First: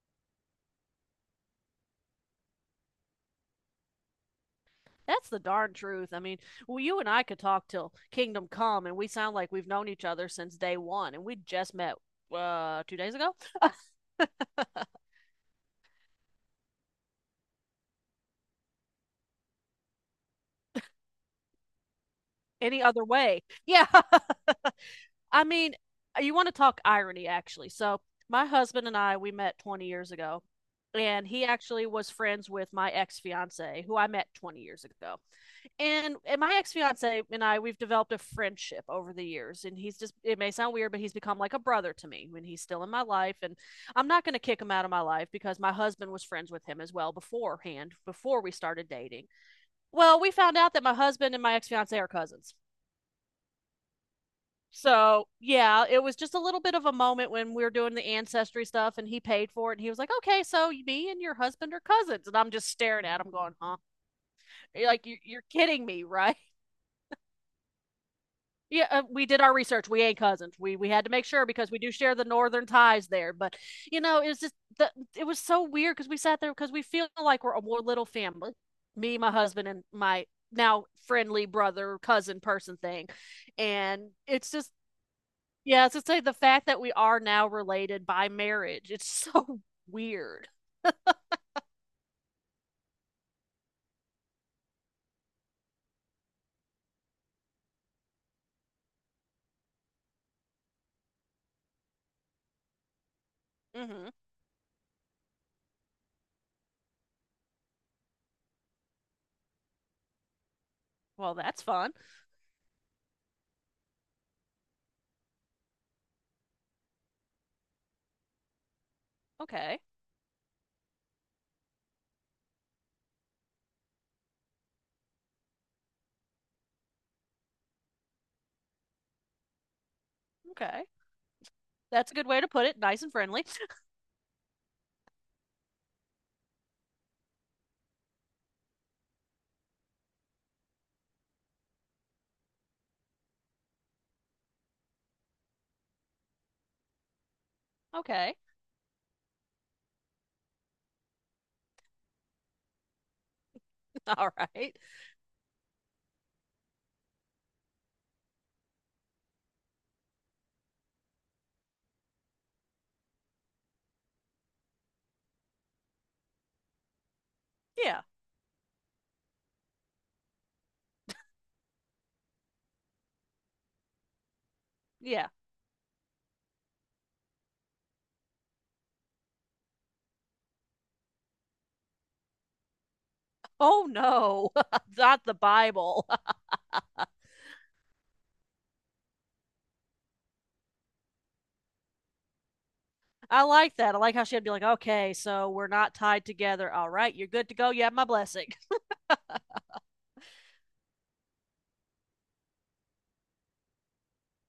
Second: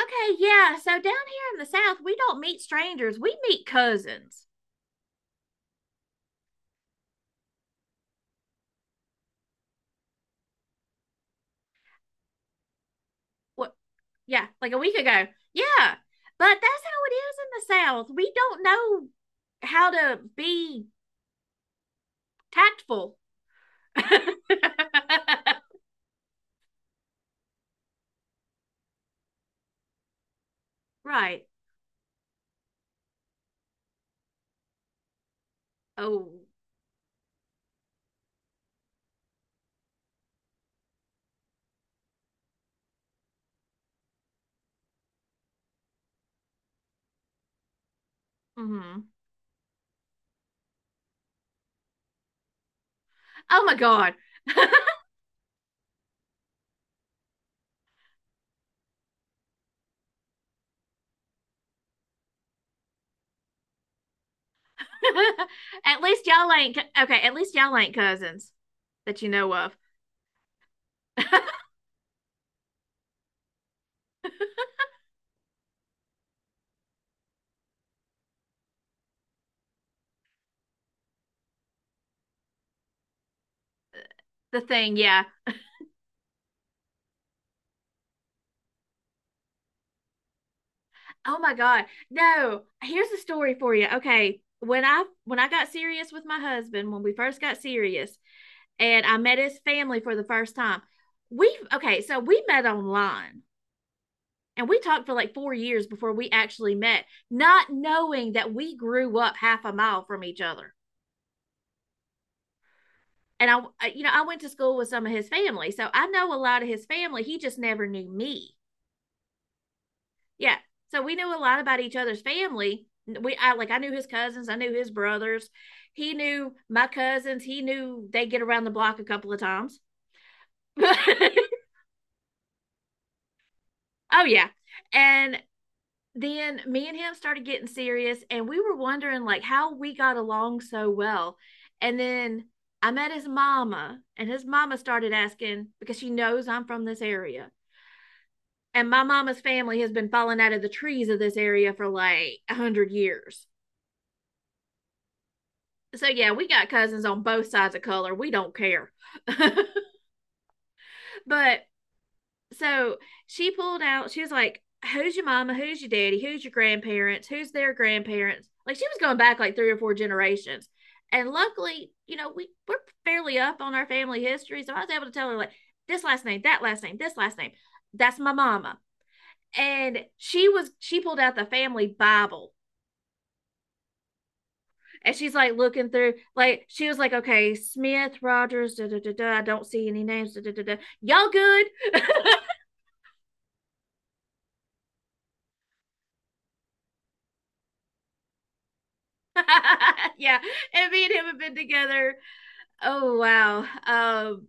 Okay, yeah. So down here in the South, we don't meet strangers. We meet cousins. That's the darn truth. I mean, well, you and I could talk till kingdom come, and we sound like we've known each other since day one, and we just met 2 days ago. What? Yeah, like a week ago. Yeah. But that's how it is in the South. We don't know how to be Any other tactful. way? Yeah. I mean, you want to talk irony, actually. So my husband and I we met 20 years ago, and he Right. actually was friends with my ex fiance, who I met 20 years ago. And Oh. my ex fiance and I we've developed a friendship over the years, and he's just it may sound weird, but he's become like a brother to me when he's still in my life, and I'm not going to kick him out of my life because my husband was friends with him as well beforehand before we started Hmm. dating. Well, we found out that my husband and my ex fiance are cousins. Oh my God. So yeah, it was just a little bit of a moment when we were doing the ancestry stuff, and he paid for it, and he was like, "Okay, so me and your husband are cousins," and I'm just staring at him, going, "Huh?" You're like, "You're kidding At me, least right?" y'all ain't. Okay. At least y'all ain't cousins Yeah, that we you did our know of. research. We ain't cousins. We had to make sure because we do share the northern ties there. But it's just the it was so weird because we sat there because we feel like we're a more little family. Me, my husband, and my now friendly brother cousin person thing, and it's The just thing, yeah. yeah, it's just like the fact that we are now related by marriage. It's so weird. Oh my God. No, here's a story for you. Okay. When I got serious with my husband, when we first got serious, and I met his family for the first time, we, okay, so we met online Hmm. and we talked for like 4 years before we actually met, not knowing that we grew up half a mile from each other. Well, that's fun. And I went to school with some of his family, so I know a lot of his family. He just never knew me. Okay, Yeah. So we knew a lot about each other's family. We I like I knew his cousins, I knew his brothers. He knew my cousins. He knew they get around the block a couple of times. okay, Oh, that's a good way to put it. Nice and friendly. yeah. And then me and him started getting serious and we were wondering like how we got along so well. And then I met his mama and his mama started asking because she knows I'm from this area. Okay, And my mama's family has been falling out of the trees of this area for like 100 years. all right. So yeah, we got cousins on both sides of color. We don't care. But so she pulled out, she was like, "Who's your mama? Who's your daddy? Who's your grandparents? Who's their Yeah, grandparents?" Like she was going back like three or four generations. And luckily, we're fairly up on our family history. So I was able to yeah. tell her like this last name, that last name, this last name. That's my mama. And she pulled out the family Bible. Oh no, And not she's the like looking Bible. through, like she was like, "Okay, Smith, Rogers, da da da da. I don't see any names. Da, da, da, da. Y'all good?" I like that. I like how she had to be like, okay, so we're not tied together. All right, you're good to go. You have my blessing. Yeah. And me and him have been together. Oh wow.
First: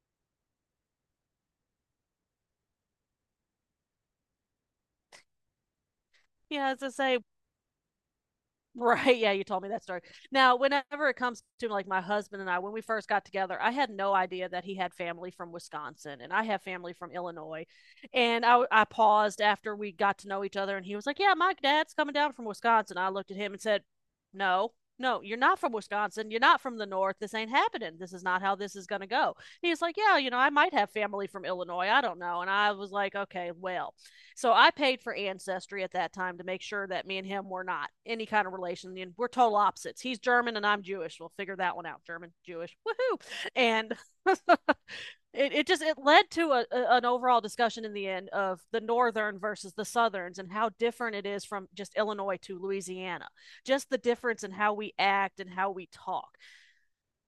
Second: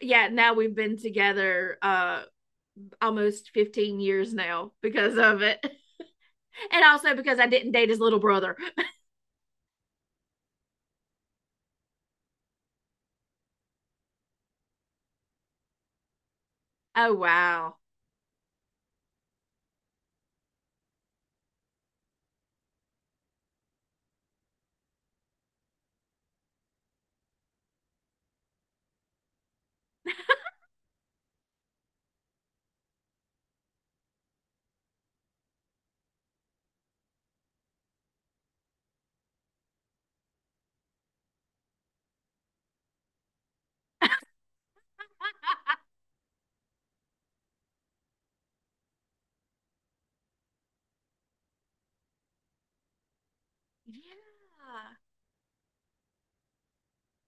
Yeah, now we've been together almost 15 years now because of it. Yeah, as And I also say, because I didn't date his little brother. right. Yeah, you told me that story. Now, whenever it comes to like my husband and I, when we first got together, I had no idea that he had family from Wisconsin and I have family from Oh Illinois. wow. And I paused after we got to know each other and he was like, yeah, my dad's coming down from Wisconsin. I looked at him and said, no, no, you're not from Wisconsin. You're not from the North. This ain't happening. This is not how this is going to go. He's like, yeah, I might have family from Illinois. I don't know. And I was like, okay, well. So I paid for ancestry at that time to make sure that me and him were not any kind of relation. And we're total opposites. He's German and I'm Jewish. We'll figure that one out. German, Jewish, woohoo! And it, it just it led to an overall discussion in the end of the northern versus the southerns and how different it is from just Illinois to Louisiana. Just the difference in how we Yeah. act and how we talk.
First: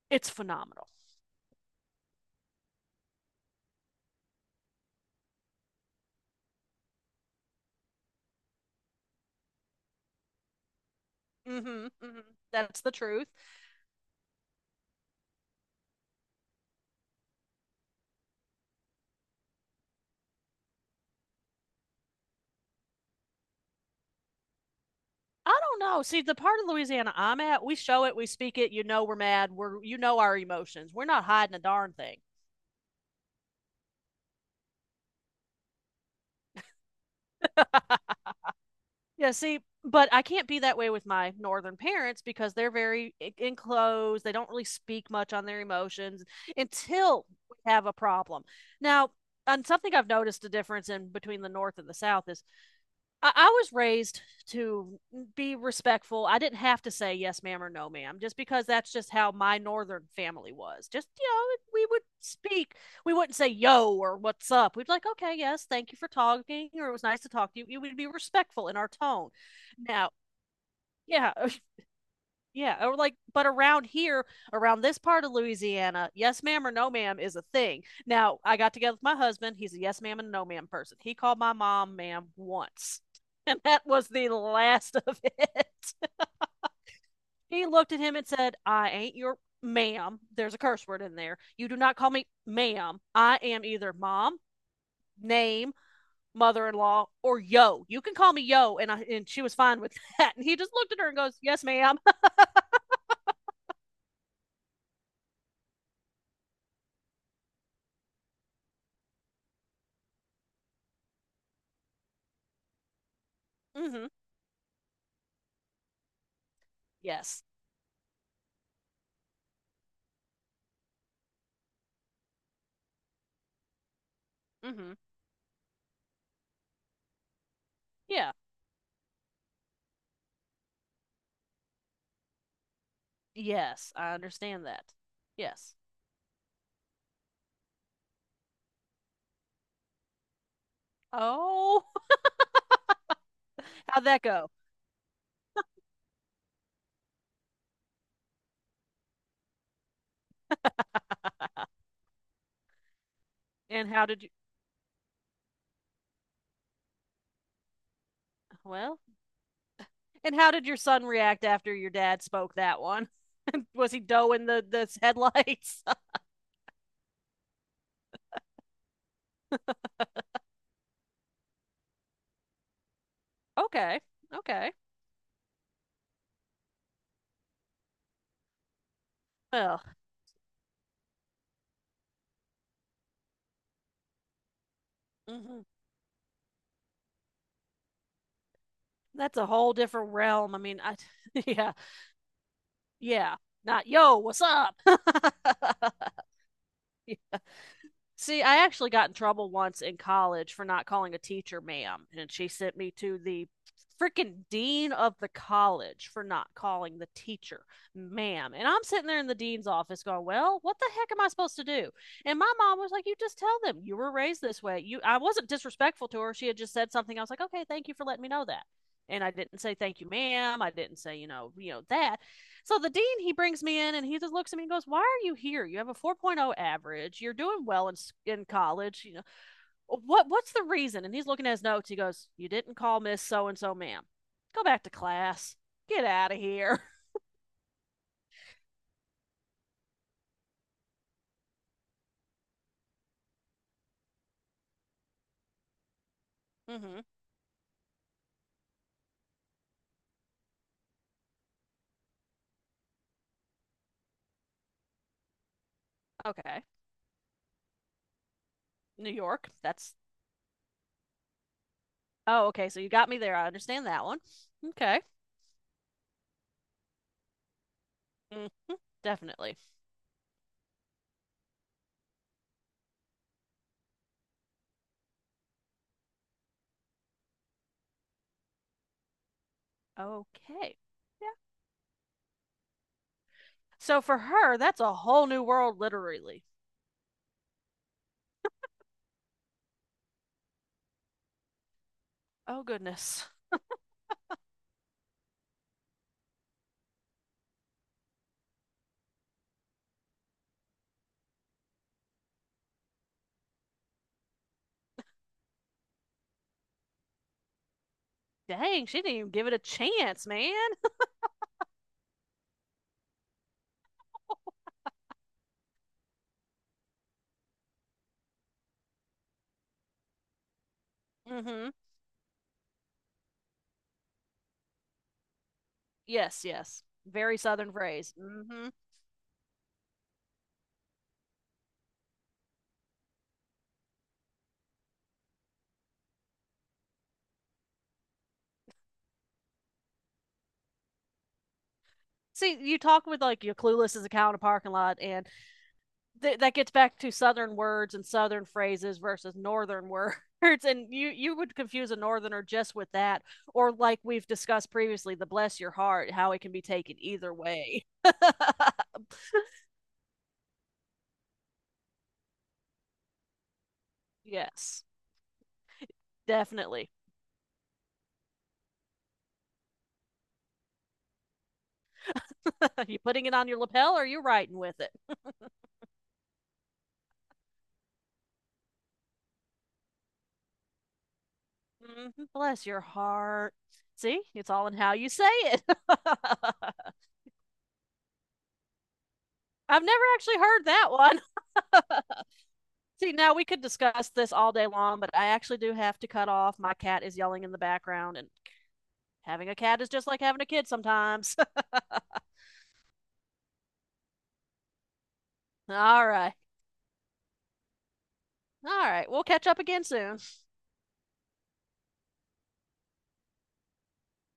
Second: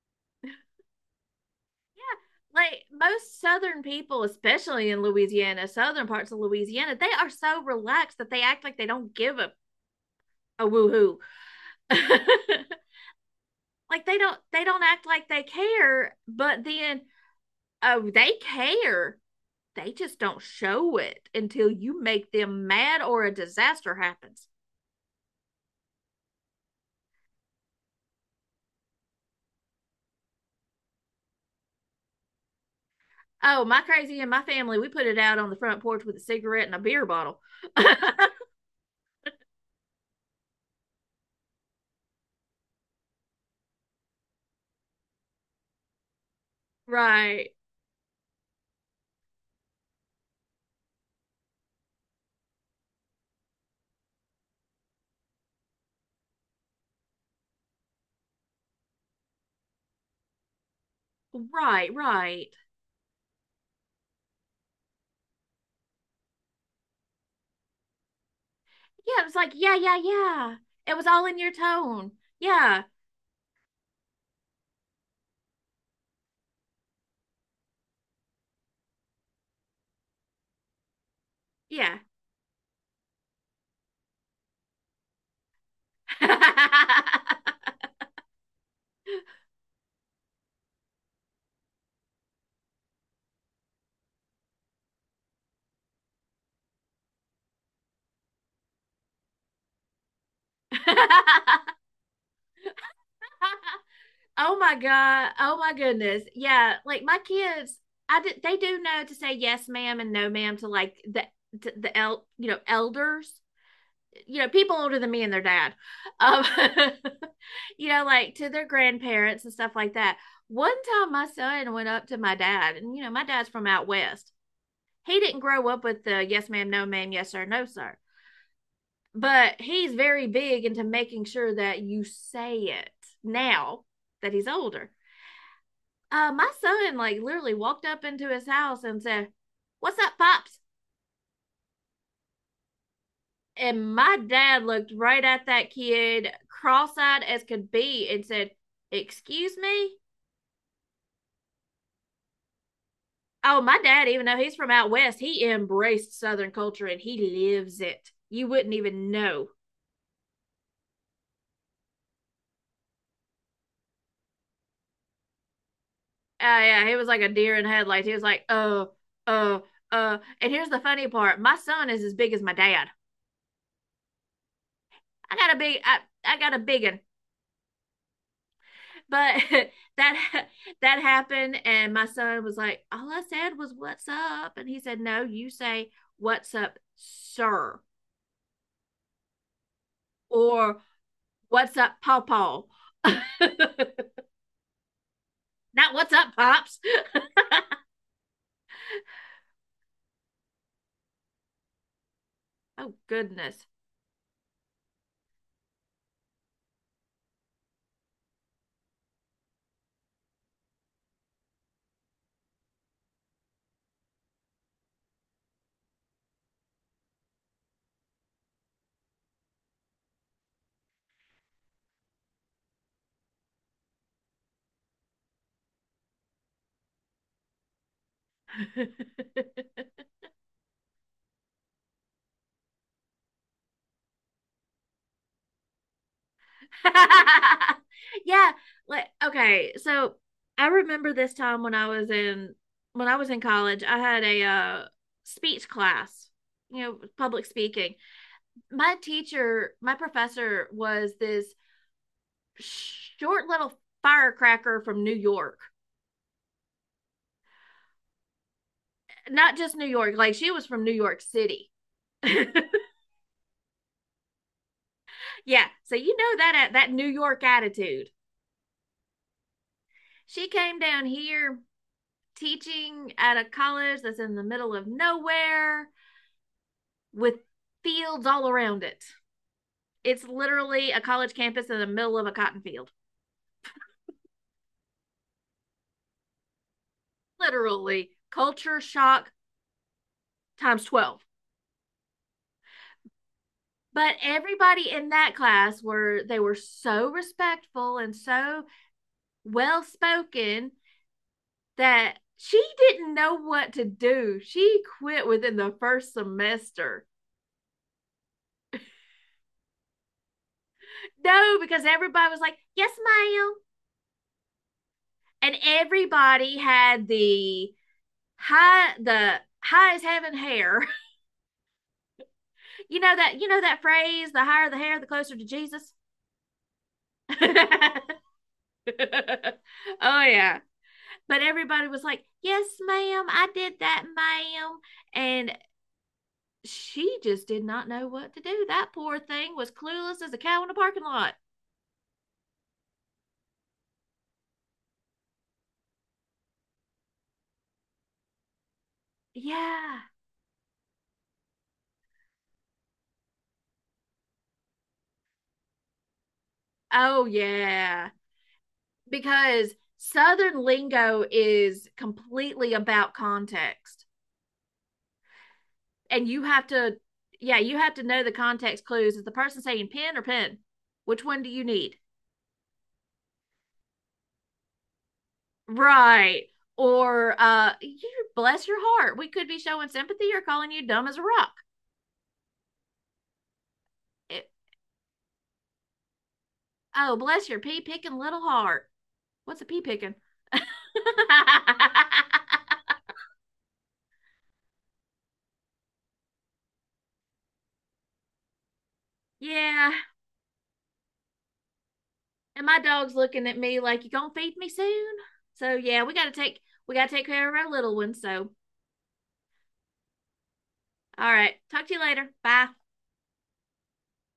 It's phenomenal. Yeah, like most Southern people, especially in Louisiana, southern parts of Louisiana, they are so relaxed that they act like they don't give a woohoo. Hmm, hmm. That's the truth. Like they don't act like they care, but then, oh, they care. They just don't show it until you make them mad or a disaster happens. I don't know. See, the part of Louisiana I'm at, we show it, we speak it, you know we're mad, we're you know our emotions. We're not hiding a darn thing. Oh, my crazy, and my family, we put it out on the front porch with a cigarette and a beer bottle. Yeah, see, but I can't be that way with my northern parents because they're very enclosed. They don't really speak much on their emotions until Right, we have a problem. Now, and something I've noticed a difference in between the north and the south is I was raised to be respectful. I didn't have to say yes, ma'am, or no, ma'am, just because that's just how my northern family was. Just, we right, would right. speak. We wouldn't say yo or what's up. We'd like, okay, yes, thank you for talking, or it was nice to talk to you. We would be respectful in our Yeah, it tone. was like, yeah, yeah, Now, yeah. It was all yeah, in your tone. Yeah, yeah, or like, but around here, around this part of Louisiana, yes ma'am or no ma'am is a thing. Now, I got together with my husband. He's a yes ma'am and no ma'am person. He called my mom yeah. ma'am once, and that was the last of it. He looked at him and said, I ain't your ma'am. There's a curse word in there. You do not call me ma'am. I am either mom, name, mother in law, or yo. You can call me yo. And she was fine with that. And he just looked at her and goes, yes, ma'am. Oh my God. Oh my goodness. Yeah, like my kids, I did, they do know to say yes, ma'am, and no, ma'am to like the to the el you know elders, Mm hmm. People older than me and their dad, um, Yes. Like to their grandparents and stuff like that. One time, my son went up to my dad, and you know my dad's from out west, Mm hmm. he didn't grow up with the yes ma'am, no ma'am, yes sir, no sir. Yeah. But he's very big into making sure that you say it now Yes, I that he's understand older. that. Yes. My son like literally walked up into his house and said, "What's up, pops?" Oh, And how'd my that go? dad looked right at that kid, cross-eyed as could be, and said, "Excuse me." Oh, my And dad, even though he's from out west, he embraced Southern culture and he lives it. You wouldn't well, even know. and how did your son react after your dad spoke that one? Was he doing the headlights? Oh yeah, he was like a deer in headlights. He was like, oh, oh, oh. And here's the funny part: my son is as big as my dad. Okay. Okay. I got a big, I, I got a big one. But Well, that that happened, and my son was like, all I said was "What's up," and he said, no, you mhm. say "What's up, sir," That's a whole different realm. I mean, or I yeah. "What's up, pawpaw." Yeah. Not Not yo, what's up? Yeah. "What's up, pops." See, I actually got in trouble once in college for not calling a teacher ma'am, and she sent me Oh to the goodness. freaking dean of the college for not calling the teacher ma'am. And I'm sitting there in the dean's office going, "Well, what the heck am I supposed to do?" And my mom was like, "You just tell them you were raised this way." You I wasn't disrespectful to her. She had just said something. I was like, "Okay, thank you for letting me know that." And I didn't say thank you, ma'am. I didn't say, you know that. So the dean, he brings me in and he just looks at me and goes, why are you here? You have a 4.0 average. You're doing well in college. Oh, what's the reason? And he's looking at his notes. He goes, you didn't call Miss So and so, ma'am. Go back to class. Get out of here. Yeah, like okay, so I remember this time when I was in college, I had a speech class, Hmm. public speaking. My teacher, my professor was this short little firecracker from New York. Okay. New York. Not just New York, like she was from New York City. Yeah, Oh, okay. So you got me there. I understand that one. Okay. so you know that New York attitude. Mm, definitely. She came down here teaching at a college that's in the middle of nowhere, with fields all around it. It's Okay. literally a Yeah. college campus in the middle of a cotton field. So for her, that's a whole new world, literally. Literally, culture shock times 12. Oh, goodness. But everybody in that class were so respectful and so well spoken that she didn't know what to do. She quit within the first semester. Dang, she didn't even give it a chance, man. No, because everybody was like, "Yes, ma'am." And everybody had the high as heaven hair. Mm hmm. You know that phrase, the higher the hair, the closer to Jesus. Yes, yes. Very Oh, southern phrase. Mm-hmm. yeah. But everybody was like, "Yes, ma'am, I did that, ma'am." And she just did not know what to do. That poor thing was clueless as a cow in a parking lot. See, you talk with like your clueless as a cow in a parking lot, and that gets back to southern words and southern phrases versus northern Yeah. words. And you would confuse a northerner just with that, or like we've discussed previously, the bless your heart, how it can be taken Oh either way. yeah. Because Southern lingo is completely about context. Yes, And you have definitely. to, yeah, you have to know the context clues. Is the person saying pen or pen? Which one do you need? Are you putting it on your lapel, or are you writing with it? Right. Or you bless your heart. We could be showing sympathy or calling you dumb as a rock. Mm-hmm. Bless your heart. See, It. it's all in how you say it. I've Oh, bless your pea picking little heart. What's a pea never picking? actually heard that one. See, now we could discuss this all day long, but I actually do have to cut off. My cat is yelling in the background, and having a cat is Yeah. just like having a kid sometimes. And my dog's looking at me like you gonna feed me soon. So yeah, All we gotta right. take care of our little ones. So All right. We'll catch up again soon. all right. Talk to you later. Bye.